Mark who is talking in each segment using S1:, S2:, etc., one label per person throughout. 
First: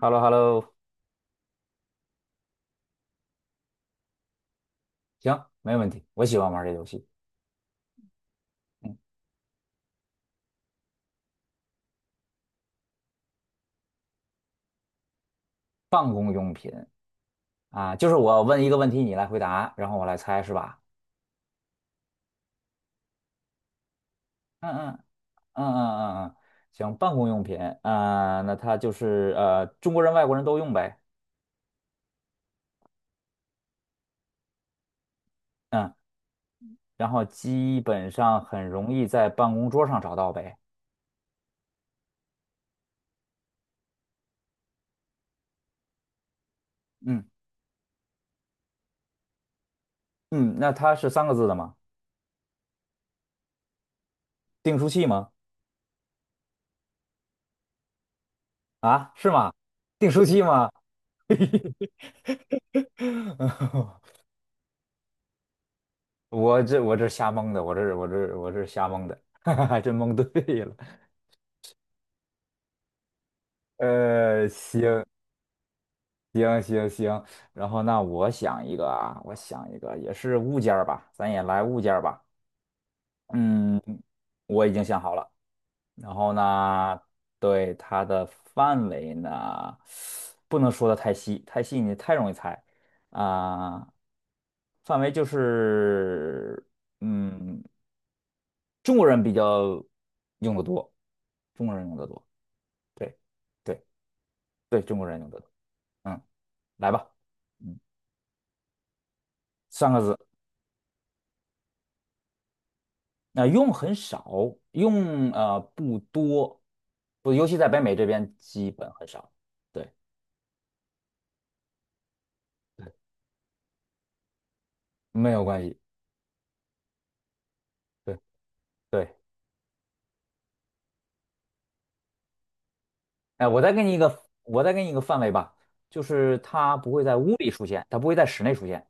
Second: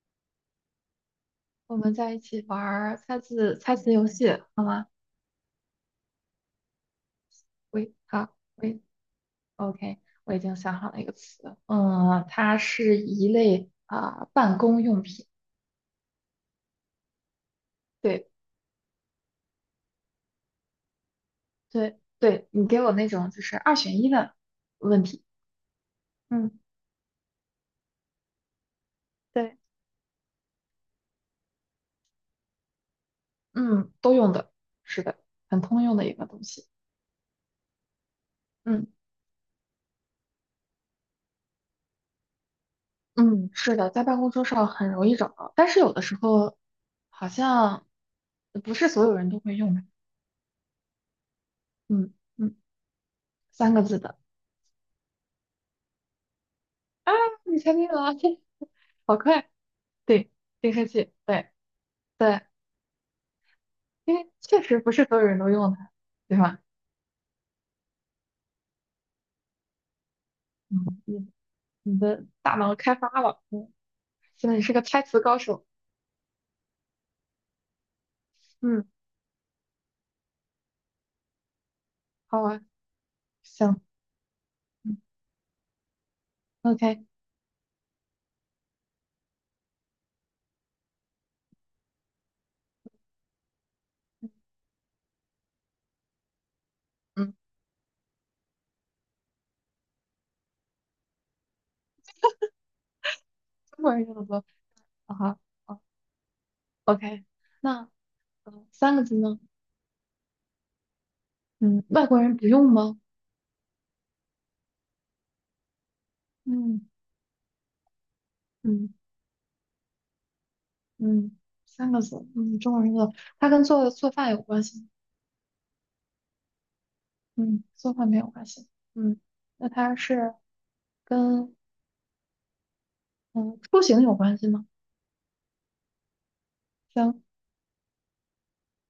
S1: Hello hello
S2: 我们在一起玩儿猜字猜词游戏，好吗？
S1: 行，没问题，我喜欢玩这游戏
S2: 喂，好，喂，OK，我已经想好了一个词，它是一类啊、办公用品。
S1: 啊。就是
S2: 对
S1: 我问一个问题，你来回答，然后我来猜，是吧？
S2: 对对，你给我那种就是二选一的
S1: 嗯嗯
S2: 问题，
S1: 嗯嗯嗯嗯，
S2: 嗯
S1: 行，办公用品啊，那它就是
S2: 对，
S1: 中国人、外国人都用呗。
S2: 嗯，都用的，是的，很通
S1: 嗯，
S2: 用的一个东西。
S1: 然后基本上很
S2: 嗯
S1: 容易在办公桌上找到呗。
S2: 嗯，是的，在办公桌上很容易找到，但是有的时候
S1: 嗯
S2: 好像不是所有人都会用的。
S1: 嗯，那它是三个字的吗？
S2: 嗯嗯，三个字的。
S1: 订书器吗？
S2: 啊，你猜对了，这
S1: 啊，
S2: 好
S1: 是
S2: 快！
S1: 吗？订书
S2: 对，
S1: 器吗？
S2: 净化器，对对，因 为确实不是所有人都用它，对吧？
S1: 我这瞎蒙的，我这瞎蒙的，还真蒙对了。
S2: 嗯，你你的大脑开发了，现在你是个猜
S1: 行，
S2: 词高手，
S1: 行行行，然后那我想一
S2: 嗯，
S1: 个啊，我想一个也是物件儿吧，咱也来物件儿吧。
S2: 好啊，
S1: 嗯，
S2: 行，
S1: 我已经
S2: 嗯
S1: 想好了。然后呢，
S2: ，OK，
S1: 对它的范围呢，不能说的太细，太细你太容易猜啊。范围就是，
S2: 嗯，
S1: 嗯，中国人比较用的多，中国人用的多，对
S2: 中
S1: 对
S2: 国人用的多，
S1: 对，中国
S2: 好，
S1: 人用
S2: 哈，
S1: 的多。嗯，来
S2: o
S1: 吧，
S2: k
S1: 嗯，
S2: 那三个字呢？
S1: 三个字。
S2: 嗯，外国人不用吗？
S1: 那、用很少，用不多，
S2: 嗯
S1: 不，尤其在北美这边基本
S2: 嗯
S1: 很少。对，
S2: 嗯，三个字，中国人用的，它跟做饭有关系吗？
S1: 没有关系。
S2: 嗯，做饭
S1: 对
S2: 没有关系，
S1: 对，
S2: 嗯，那它是。跟
S1: 哎、
S2: 嗯
S1: 我再
S2: 出
S1: 给你一
S2: 行有
S1: 个，
S2: 关系
S1: 我
S2: 吗？
S1: 再给你一个范围吧，就是它不会在
S2: 行，
S1: 屋里出现，它不会在室内出现。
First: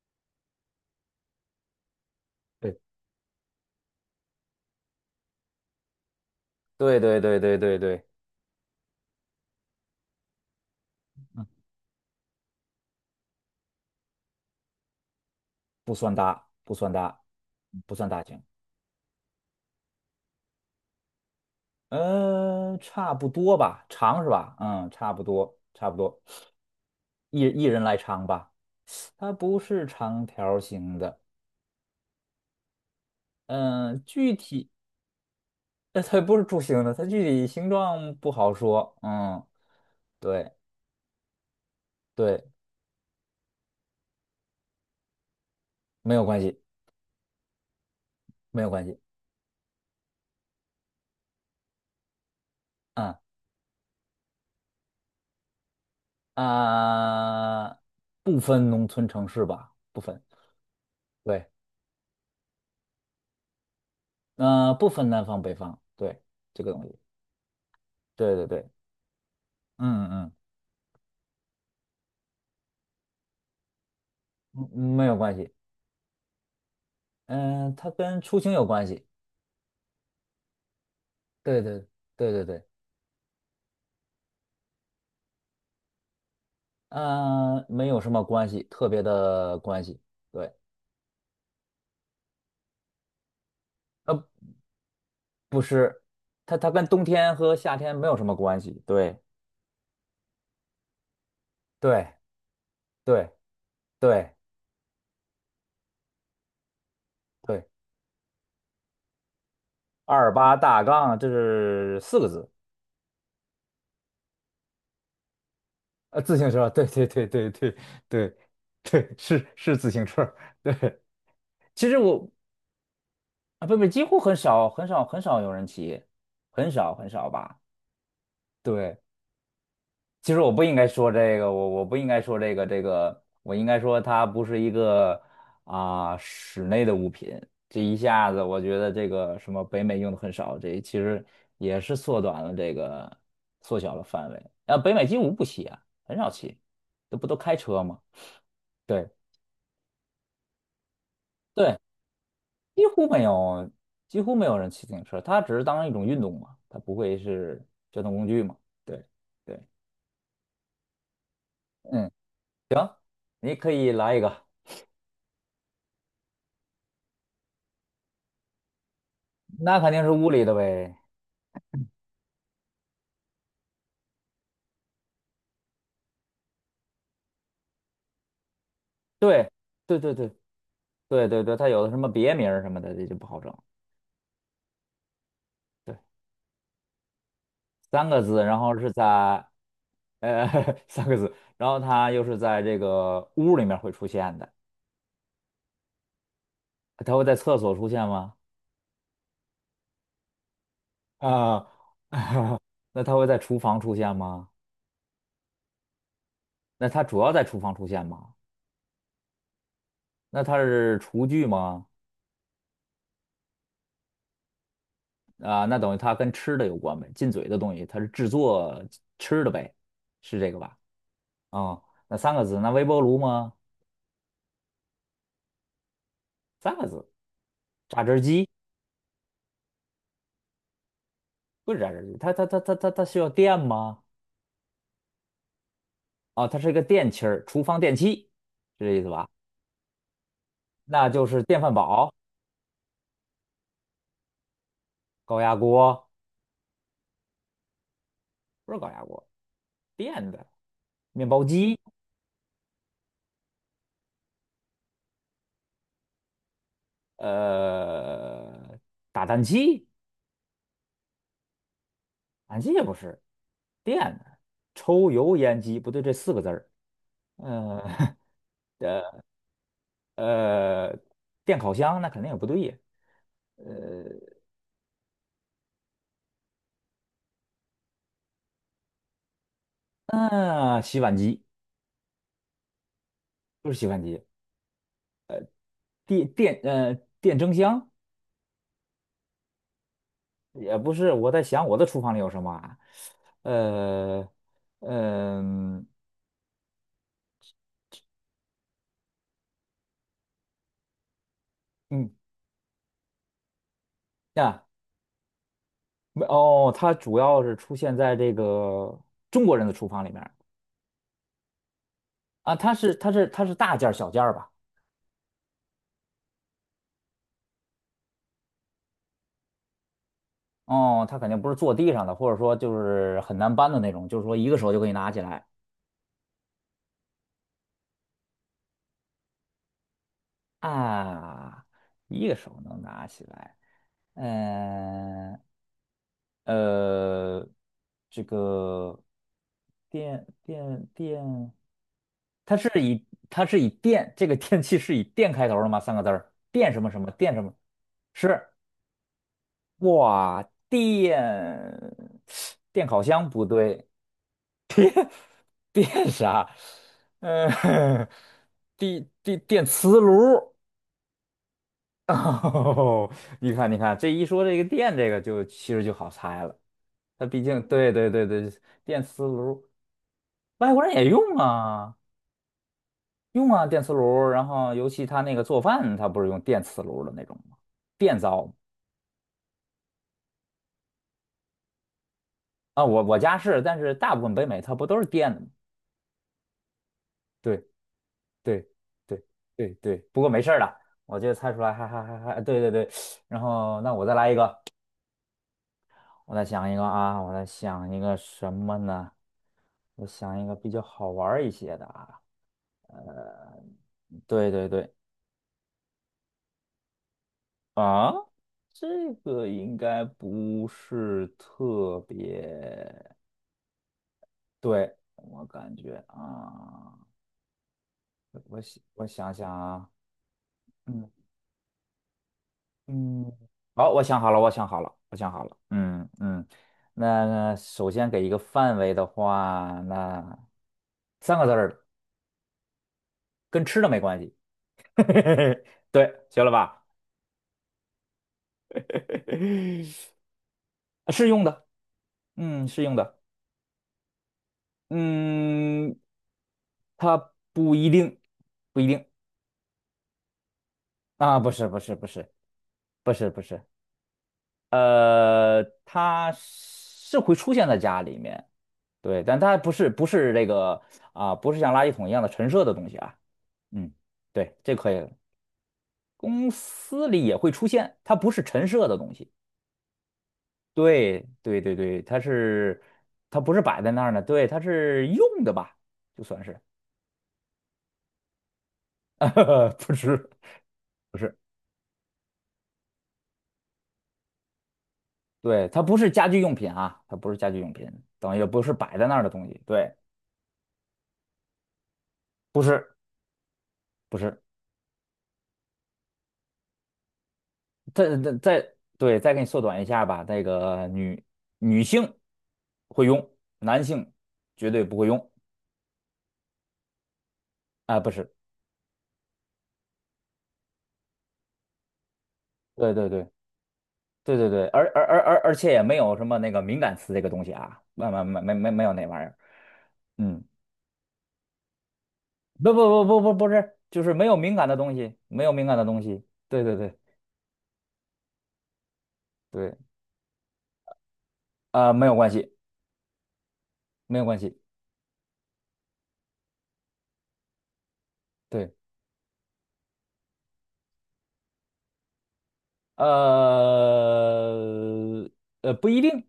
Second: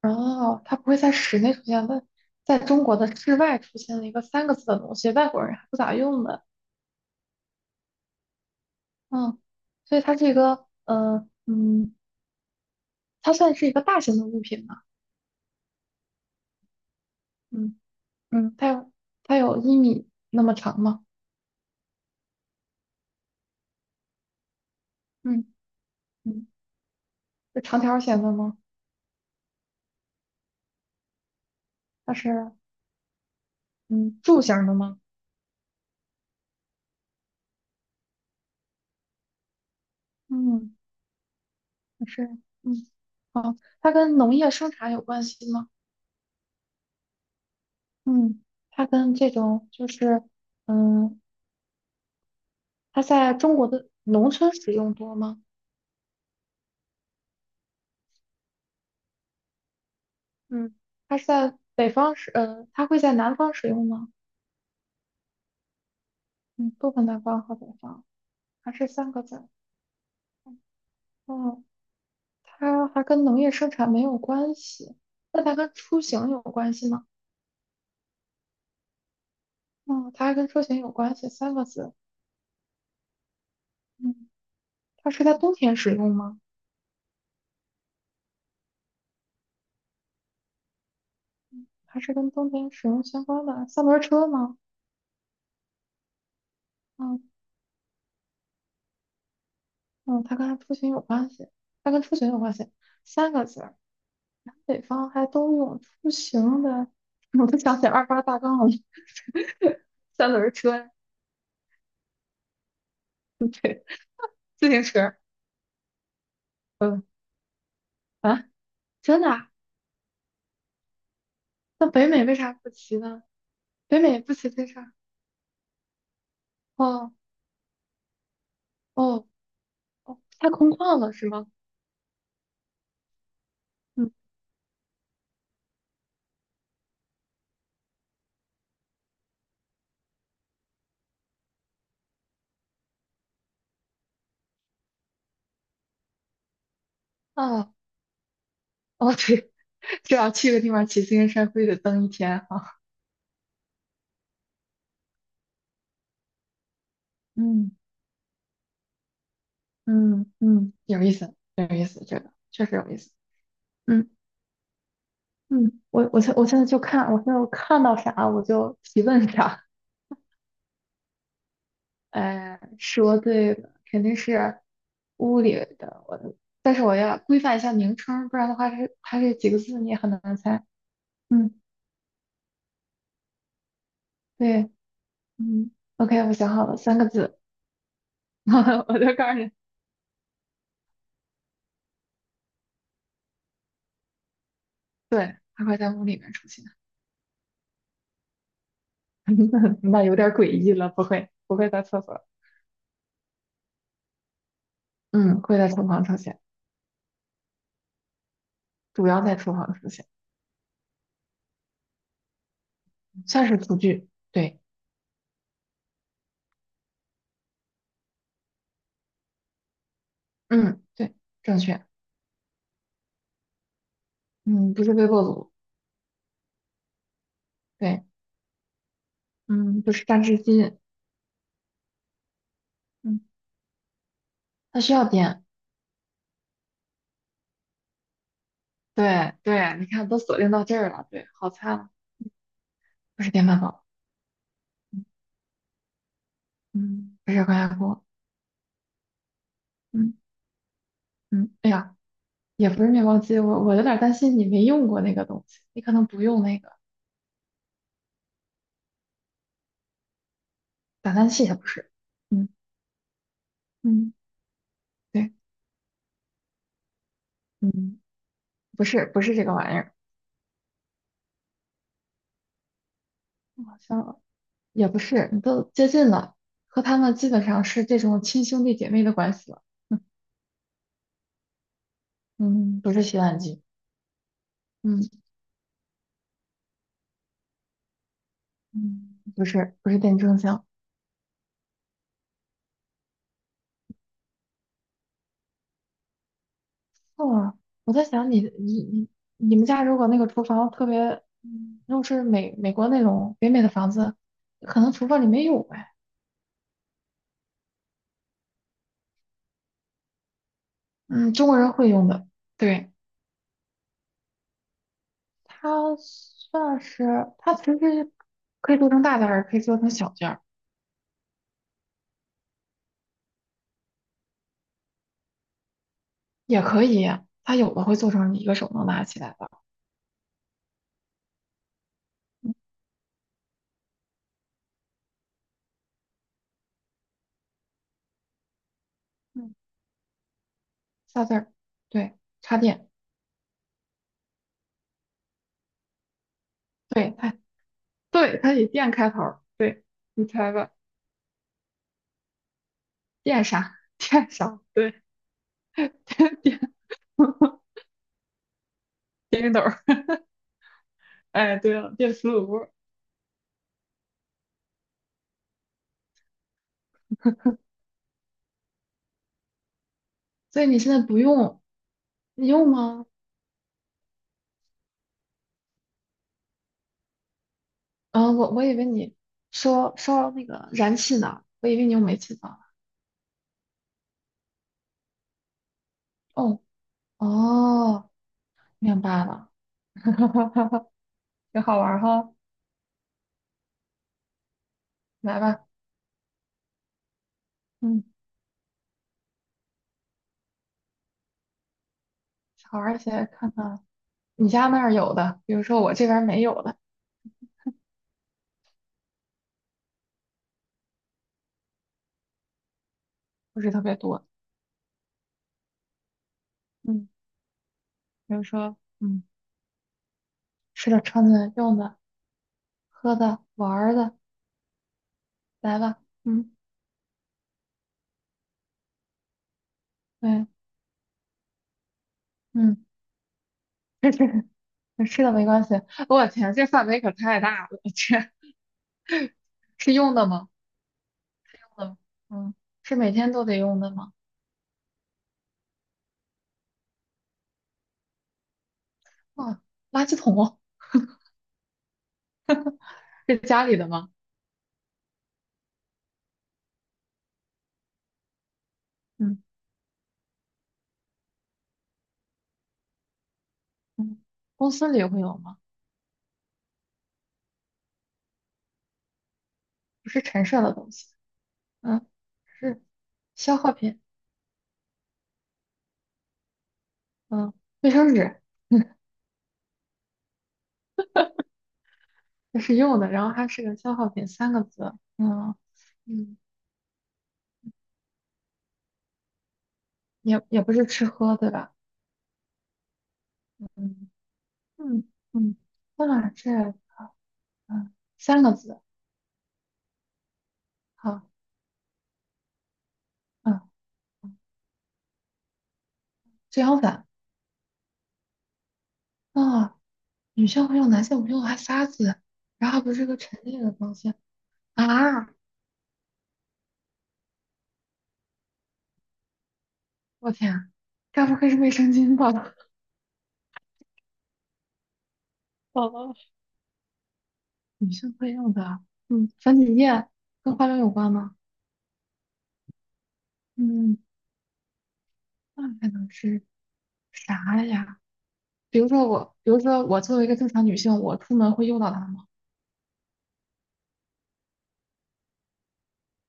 S2: 然后它不会在室内出现，但在
S1: 对，
S2: 中国的室外出现了一个三个字的东西，外国人还不咋用的，
S1: 对对对对对对，
S2: 嗯，所以它是一个
S1: 嗯，
S2: 它算是一个大型的物品嘛，
S1: 不算大，不算大，
S2: 嗯
S1: 不算大型。
S2: 嗯，它有1米那么长吗？
S1: 嗯、差不多吧，长是吧？嗯，差不
S2: 嗯
S1: 多，差不多，
S2: 嗯，
S1: 一
S2: 是
S1: 一
S2: 长
S1: 人来
S2: 条形
S1: 长
S2: 的
S1: 吧。
S2: 吗？
S1: 它不是长条形的。
S2: 它是
S1: 嗯、
S2: 嗯
S1: 具
S2: 柱形
S1: 体。
S2: 的吗？
S1: 那它不是柱形的，它具体形状不好说。嗯，对
S2: 嗯，它是
S1: 对，
S2: 嗯好，它跟农业生产有关系吗？
S1: 没有关系，
S2: 嗯，
S1: 没有关
S2: 它
S1: 系。
S2: 跟这种就是。嗯，它
S1: 嗯
S2: 在中国的农村使用多吗？
S1: 啊，不分农村城市吧，不分。
S2: 嗯，它是
S1: 对，
S2: 在北方使，它会在南方使用吗？
S1: 不分南方北方。对，这
S2: 嗯，
S1: 个东
S2: 不
S1: 西，
S2: 分南方和北方，
S1: 对对对，
S2: 还是三个字。
S1: 嗯嗯，
S2: 哦，它还跟农业生产没有关
S1: 嗯嗯
S2: 系，
S1: 没有关
S2: 那
S1: 系。
S2: 它跟出行有关系吗？
S1: 嗯，它跟出行有关系。
S2: 哦，它还跟出行有关系，三
S1: 对
S2: 个
S1: 对
S2: 字。
S1: 对对对，
S2: 嗯，它是在冬天使用吗？
S1: 没有什么关系，特别的关系。对，
S2: 还是跟冬天使用相关的三轮
S1: 呃，
S2: 车吗？
S1: 不是，它跟冬
S2: 嗯
S1: 天和夏天没有什么关系。对
S2: 嗯，它跟出行有关系，它跟
S1: 对。
S2: 出行有关系，
S1: 对
S2: 三个字。
S1: 对
S2: 北方还都有出行的，我都
S1: 对，
S2: 想起二八大杠了，三
S1: 二
S2: 轮
S1: 八大
S2: 车、
S1: 杠这是四个字，
S2: 自行车，
S1: 自行车，对
S2: 嗯
S1: 对对对对对
S2: 啊，
S1: 对，
S2: 真的
S1: 是
S2: 啊？
S1: 是自行车，对。
S2: 那
S1: 其实
S2: 北美
S1: 我
S2: 为啥不骑呢？
S1: 啊，不不，
S2: 北
S1: 几乎
S2: 美不
S1: 很
S2: 骑自
S1: 少
S2: 行
S1: 很
S2: 车？
S1: 少很少有人骑，很少很
S2: 哦
S1: 少吧。对，
S2: 哦哦，
S1: 其实
S2: 太
S1: 我不
S2: 空
S1: 应该
S2: 旷
S1: 说
S2: 了是
S1: 这
S2: 吗？
S1: 个，我不应该说这个，这个我应该说
S2: 嗯
S1: 它不是一个啊、室内的物品。这一下子，我觉得这个什么北美用的很少，这其实也是缩短了这个缩小了范围。啊，北美几乎不骑啊，很少骑，这不都开
S2: 啊
S1: 车吗？对
S2: 哦对，这要去个地方骑自行车，非得
S1: 对，
S2: 蹬一天啊。
S1: 几乎没有，几乎没有人骑自行车，它只是当一种运动嘛，它不会是
S2: 嗯
S1: 交通工具嘛。对对，
S2: 嗯嗯，有意思，有意思，
S1: 嗯，
S2: 这个确实有意
S1: 行，
S2: 思。
S1: 你可以
S2: 嗯
S1: 来一个。
S2: 嗯，我现在就看，我现在我看到啥我就提问啥。
S1: 那肯定是屋里的呗。
S2: 说对了，肯定是屋里的我的但是我要规范一下名称，不然的话它是，它这
S1: 对，
S2: 几个字你也
S1: 对
S2: 很
S1: 对对
S2: 难猜。
S1: 对对对，
S2: 嗯，
S1: 它有的什么别名儿什么的，这就不好整。
S2: 对，嗯
S1: 对，
S2: ，OK，我想好了，三个字，
S1: 三个字，然后 是
S2: 我就告诉
S1: 在
S2: 你，
S1: 呃 三个字，然后它又是在这个屋里面会出现的。
S2: 对，它会在屋里面出现，
S1: 它会在厕所出现吗？
S2: 那有点诡异了，不会，不
S1: 啊、
S2: 会在厕所，
S1: 那它会在厨房出现吗？
S2: 嗯，会在厨房出现，
S1: 那它主要在厨房出现吗？
S2: 主要在厨房出现，
S1: 那它是厨具吗？
S2: 算是厨具，对，
S1: 啊、那等于它跟吃的有关呗，进嘴的东西，它是制作吃的呗，是这个吧？
S2: 嗯，对，正
S1: 哦，
S2: 确，
S1: 那三个字，那微波炉吗？
S2: 嗯，不是微波炉，
S1: 三个字，
S2: 对，
S1: 榨汁机
S2: 嗯，不是榨汁机，
S1: 不是榨汁机，它需
S2: 嗯，
S1: 要电吗？
S2: 它需要电。
S1: 啊、它是一个电器儿，厨房电器，是这意思吧？
S2: 对对，你看都锁定到这儿了，
S1: 那就
S2: 对，
S1: 是
S2: 好
S1: 电
S2: 菜
S1: 饭
S2: 了，
S1: 煲、
S2: 不是电饭煲，
S1: 高压锅，
S2: 嗯，不是高压锅，
S1: 不是高压锅，
S2: 嗯
S1: 电的面包
S2: 嗯，哎
S1: 机，
S2: 呀，也不是面包机，我有点儿担心你没用过那个东西，你可能不用那个
S1: 呃，打蛋器，
S2: 打蛋器，也不是，嗯
S1: 打蛋器也不是，电
S2: 嗯，
S1: 的抽
S2: 对，
S1: 油烟机不对，这四个字儿，嗯
S2: 嗯，不是这个玩意儿，
S1: 呃，呃电烤箱那肯定也不对呀，
S2: 好像也不是，你都接近了，和他们基本上是这种亲兄弟姐妹的关系了，嗯
S1: 嗯、洗碗机
S2: 嗯，不是洗碗机，
S1: 就是洗碗机。
S2: 嗯
S1: 电电呃电蒸箱
S2: 嗯，不是电蒸箱。
S1: 也不是，我在想我的厨房里有什么啊？呃，嗯
S2: 哦，我在想你们家如果那个厨房特别，如果
S1: 嗯
S2: 是美国那种北美的房子，
S1: 啊，
S2: 可能厨房里没有呗。
S1: 没哦，它主要是出现在这个中国人的厨房里面儿
S2: 嗯，中国人会用的，
S1: 啊，它
S2: 对，
S1: 是它是它是大件儿小件儿吧？
S2: 它算是它其实可以做成大件儿，也可以做成小件儿，
S1: 哦，它肯定不是坐地上的，或者说就是很难搬的那种，就是说一个手就可以拿起来。
S2: 也可以，它有的会做成你一个手能拿起来的，
S1: 啊，一个
S2: 嗯，
S1: 手能拿起来，嗯，呃，这个
S2: 嗯，
S1: 电电
S2: 仨字
S1: 电，
S2: 儿，对，
S1: 它
S2: 插
S1: 是
S2: 电，
S1: 以它是以电这个电器是以电开头的吗？三个字儿，电什么什么
S2: 对
S1: 电
S2: 它，
S1: 什么？
S2: 对
S1: 是
S2: 它以电开头儿，对，你
S1: 哇，
S2: 猜吧，
S1: 电电烤箱
S2: 电
S1: 不
S2: 啥？
S1: 对，
S2: 电啥？对，
S1: 电
S2: 电
S1: 啥？
S2: 电
S1: 嗯，电电
S2: 电熨斗。
S1: 电磁炉。
S2: 哎，对了，电磁炉，
S1: 哦，你看，你看，这一说这个电，这个就其实就好猜了。它毕竟，对对对对，电磁炉，
S2: 所以
S1: 外
S2: 你
S1: 国
S2: 现
S1: 人
S2: 在
S1: 也
S2: 不
S1: 用
S2: 用，
S1: 啊，
S2: 你用吗？
S1: 用啊电磁炉。然后，尤其他那个做饭，他不是用电磁炉的那种吗？电
S2: 啊，我
S1: 灶
S2: 我以为你说烧那个燃气呢，我以为你用煤气灶。
S1: 啊，我家是，但是大部分北美它不都是电的吗？
S2: 哦
S1: 对
S2: 哦，
S1: 对
S2: 明
S1: 对
S2: 白了，
S1: 对 对，
S2: 哈
S1: 不过没
S2: 哈
S1: 事儿
S2: 哈
S1: 了，
S2: 哈
S1: 我就猜出
S2: 挺
S1: 来，
S2: 好
S1: 还
S2: 玩儿
S1: 还还
S2: 哈，
S1: 还，对对对。然后，那我再来一个，
S2: 来吧，
S1: 我再想一个啊，我再想一
S2: 嗯，
S1: 个什么呢？我想一个比较好玩儿一些的啊。
S2: 好玩儿一些，看看你
S1: 对
S2: 家
S1: 对
S2: 那
S1: 对，
S2: 儿有的，比如说我这边儿没有的，
S1: 啊，这个应该不是特别，
S2: 不是特别多，
S1: 对，我感觉啊，
S2: 嗯，比如
S1: 我
S2: 说，
S1: 想我想想啊，
S2: 吃的、
S1: 嗯
S2: 穿的、用的、喝
S1: 嗯，
S2: 的、玩
S1: 好，
S2: 儿
S1: 我
S2: 的，
S1: 想好了，我想好了，我想好了，
S2: 来吧，
S1: 嗯嗯，
S2: 嗯，
S1: 那首先给一个范围的话，那
S2: 对，
S1: 三个字儿的，
S2: 嗯。
S1: 跟吃的没关系，
S2: 吃的没关系。
S1: 对，
S2: 我
S1: 行了
S2: 天，这
S1: 吧？
S2: 范围可太大了，这是用的吗？
S1: 是用的，
S2: 用的，嗯，
S1: 嗯，是用
S2: 是每
S1: 的。
S2: 天都得用的吗？
S1: 嗯，它不一定，不一定
S2: 啊，垃圾桶
S1: 啊，不是，不是，不是，不是，
S2: 是
S1: 不是，
S2: 家里的吗？
S1: 它是会出现在家里面，对，但
S2: 嗯
S1: 它不是，不是这个啊，不是像垃圾桶一样的陈设的东西啊，嗯，
S2: 嗯，
S1: 对，
S2: 公
S1: 这
S2: 司
S1: 可以
S2: 里
S1: 了
S2: 会有吗？
S1: 公司里也会出现，它不是陈设的东西，
S2: 不是陈设的东西，
S1: 对，对，对，对，
S2: 嗯，
S1: 它
S2: 是
S1: 是，它不
S2: 消
S1: 是
S2: 耗
S1: 摆在
S2: 品，
S1: 那儿呢，对，它是用的吧，就算是，
S2: 嗯，卫生纸，嗯，
S1: 不是，不是。
S2: 这是用的，然后它是个消耗品，三个字，嗯
S1: 对，它不是家
S2: 嗯，
S1: 居用品啊，它不是家居用品，等于也不是摆在那儿的东西。对，
S2: 也不是吃喝，对吧？
S1: 不是，
S2: 嗯
S1: 不是。
S2: 嗯嗯，那这嗯
S1: 再再
S2: 三个
S1: 再，
S2: 字，
S1: 对，再给你缩短一下吧。那个女
S2: 好，
S1: 女性会用，
S2: 嗯，
S1: 男性绝对不会用
S2: 遮阳伞。
S1: 啊，不是。
S2: 啊，女性会用男性我用还沙子，然后还
S1: 对
S2: 不是
S1: 对
S2: 个
S1: 对
S2: 陈列的东西
S1: 对对对，而而而
S2: 啊！
S1: 而而且也没有什么那个敏感词这个东西啊，没有那玩意儿。
S2: 我
S1: 嗯，
S2: 天啊，该不会是卫生巾吧？
S1: 不是，就是没有敏感的东西，没有敏 感的东
S2: 哦，
S1: 西。对对对
S2: 女性会用的，嗯，粉
S1: 对，
S2: 底液跟化妆有关吗？
S1: 啊、没有关系，
S2: 嗯，
S1: 没有关系。
S2: 那还能是啥呀？
S1: 对。
S2: 比如说我，比如说我作为一个正常女性，我出门会用到它吗？
S1: 呃不一定，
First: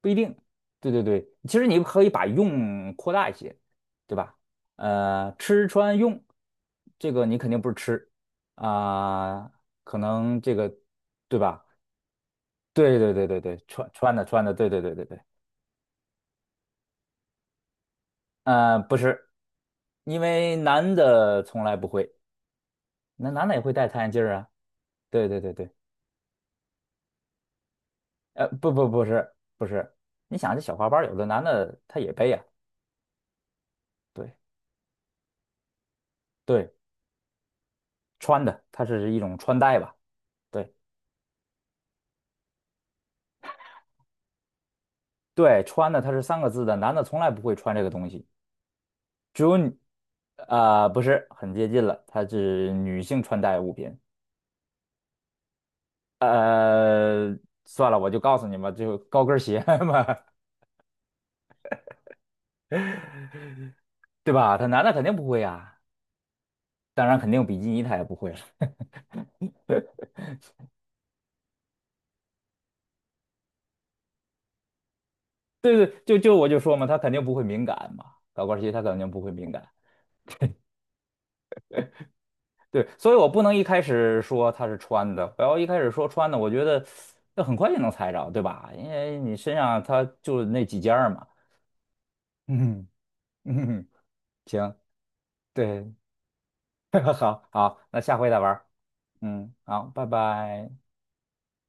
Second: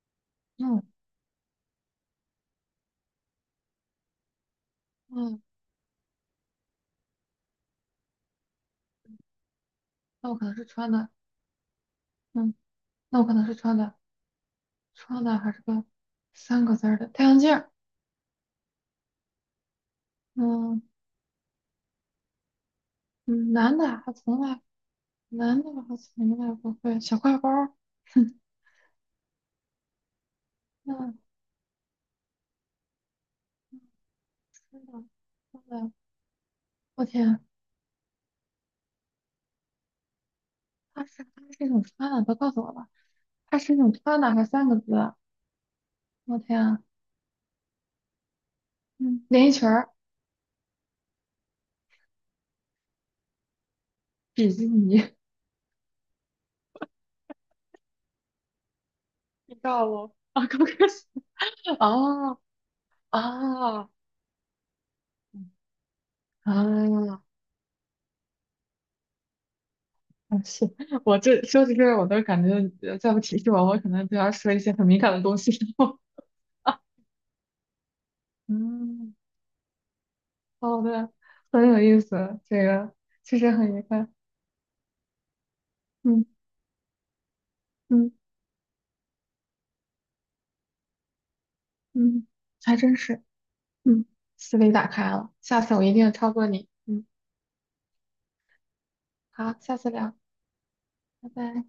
S1: 不一定。
S2: 嗯
S1: 对对对，其实你可以把用扩大一些，对吧？
S2: 嗯，
S1: 吃穿用，这个你肯定不是吃啊、可
S2: 那我
S1: 能
S2: 可
S1: 这
S2: 能是
S1: 个
S2: 穿的，
S1: 对吧？
S2: 嗯，
S1: 对对
S2: 那我
S1: 对
S2: 可
S1: 对
S2: 能是
S1: 对，
S2: 穿
S1: 穿
S2: 的，
S1: 穿的穿的，对对对对对，
S2: 穿的还是个三个字儿的太阳镜儿。
S1: 不是，因为
S2: 嗯
S1: 男的从来不会，那男
S2: 嗯，
S1: 的也会戴太阳镜儿啊。对对对
S2: 男
S1: 对，
S2: 的好像从来不会小挎包儿，哼，
S1: 不不不是不是，你想这小花包，有的
S2: 那
S1: 男的他也背呀、对。
S2: 真的，真的，
S1: 对，
S2: 我天，
S1: 穿的，它是一种穿戴吧？对
S2: 他是一种穿的，都告诉我吧，他是一种穿的，还三个字，
S1: 对，穿的它是
S2: 我
S1: 三个
S2: 天
S1: 字的，
S2: 啊
S1: 男的从来不会穿这个东西，
S2: 嗯，
S1: 只
S2: 连衣
S1: 有
S2: 裙
S1: 你，
S2: 儿、
S1: 不是很接近了，它是女性穿戴物品。
S2: 比基尼、
S1: 呃，算了，我就告诉你吧，就高跟
S2: 你
S1: 鞋
S2: 告诉
S1: 嘛，
S2: 我啊，高跟鞋，哦啊
S1: 对吧？他男的肯定不会呀，当然
S2: 啊，
S1: 肯定比基尼他也不会了。
S2: 啊是我这说起这个，我都感觉再不提示我，我可能就要说一些很敏感的东西
S1: 对
S2: 然后
S1: 对，我就说嘛，他肯定不会敏感嘛，高 跟鞋他肯定
S2: 嗯，
S1: 不会敏感。
S2: 好的，很有意思，这
S1: 对，
S2: 个
S1: 所以我
S2: 确
S1: 不
S2: 实
S1: 能一
S2: 很
S1: 开
S2: 愉快，
S1: 始说它是穿的，我要一开始说
S2: 嗯
S1: 穿的，我觉得那很快就能
S2: 嗯。
S1: 猜着，对吧？因为你身上它就那几件儿嘛。
S2: 嗯，还
S1: 嗯
S2: 真是，
S1: 嗯，
S2: 嗯，思维
S1: 行，
S2: 打开了，下次我
S1: 对，
S2: 一定超过你。嗯，
S1: 好好，那下回再玩儿。嗯，
S2: 好，下
S1: 好，
S2: 次
S1: 拜
S2: 聊，
S1: 拜。
S2: 拜拜。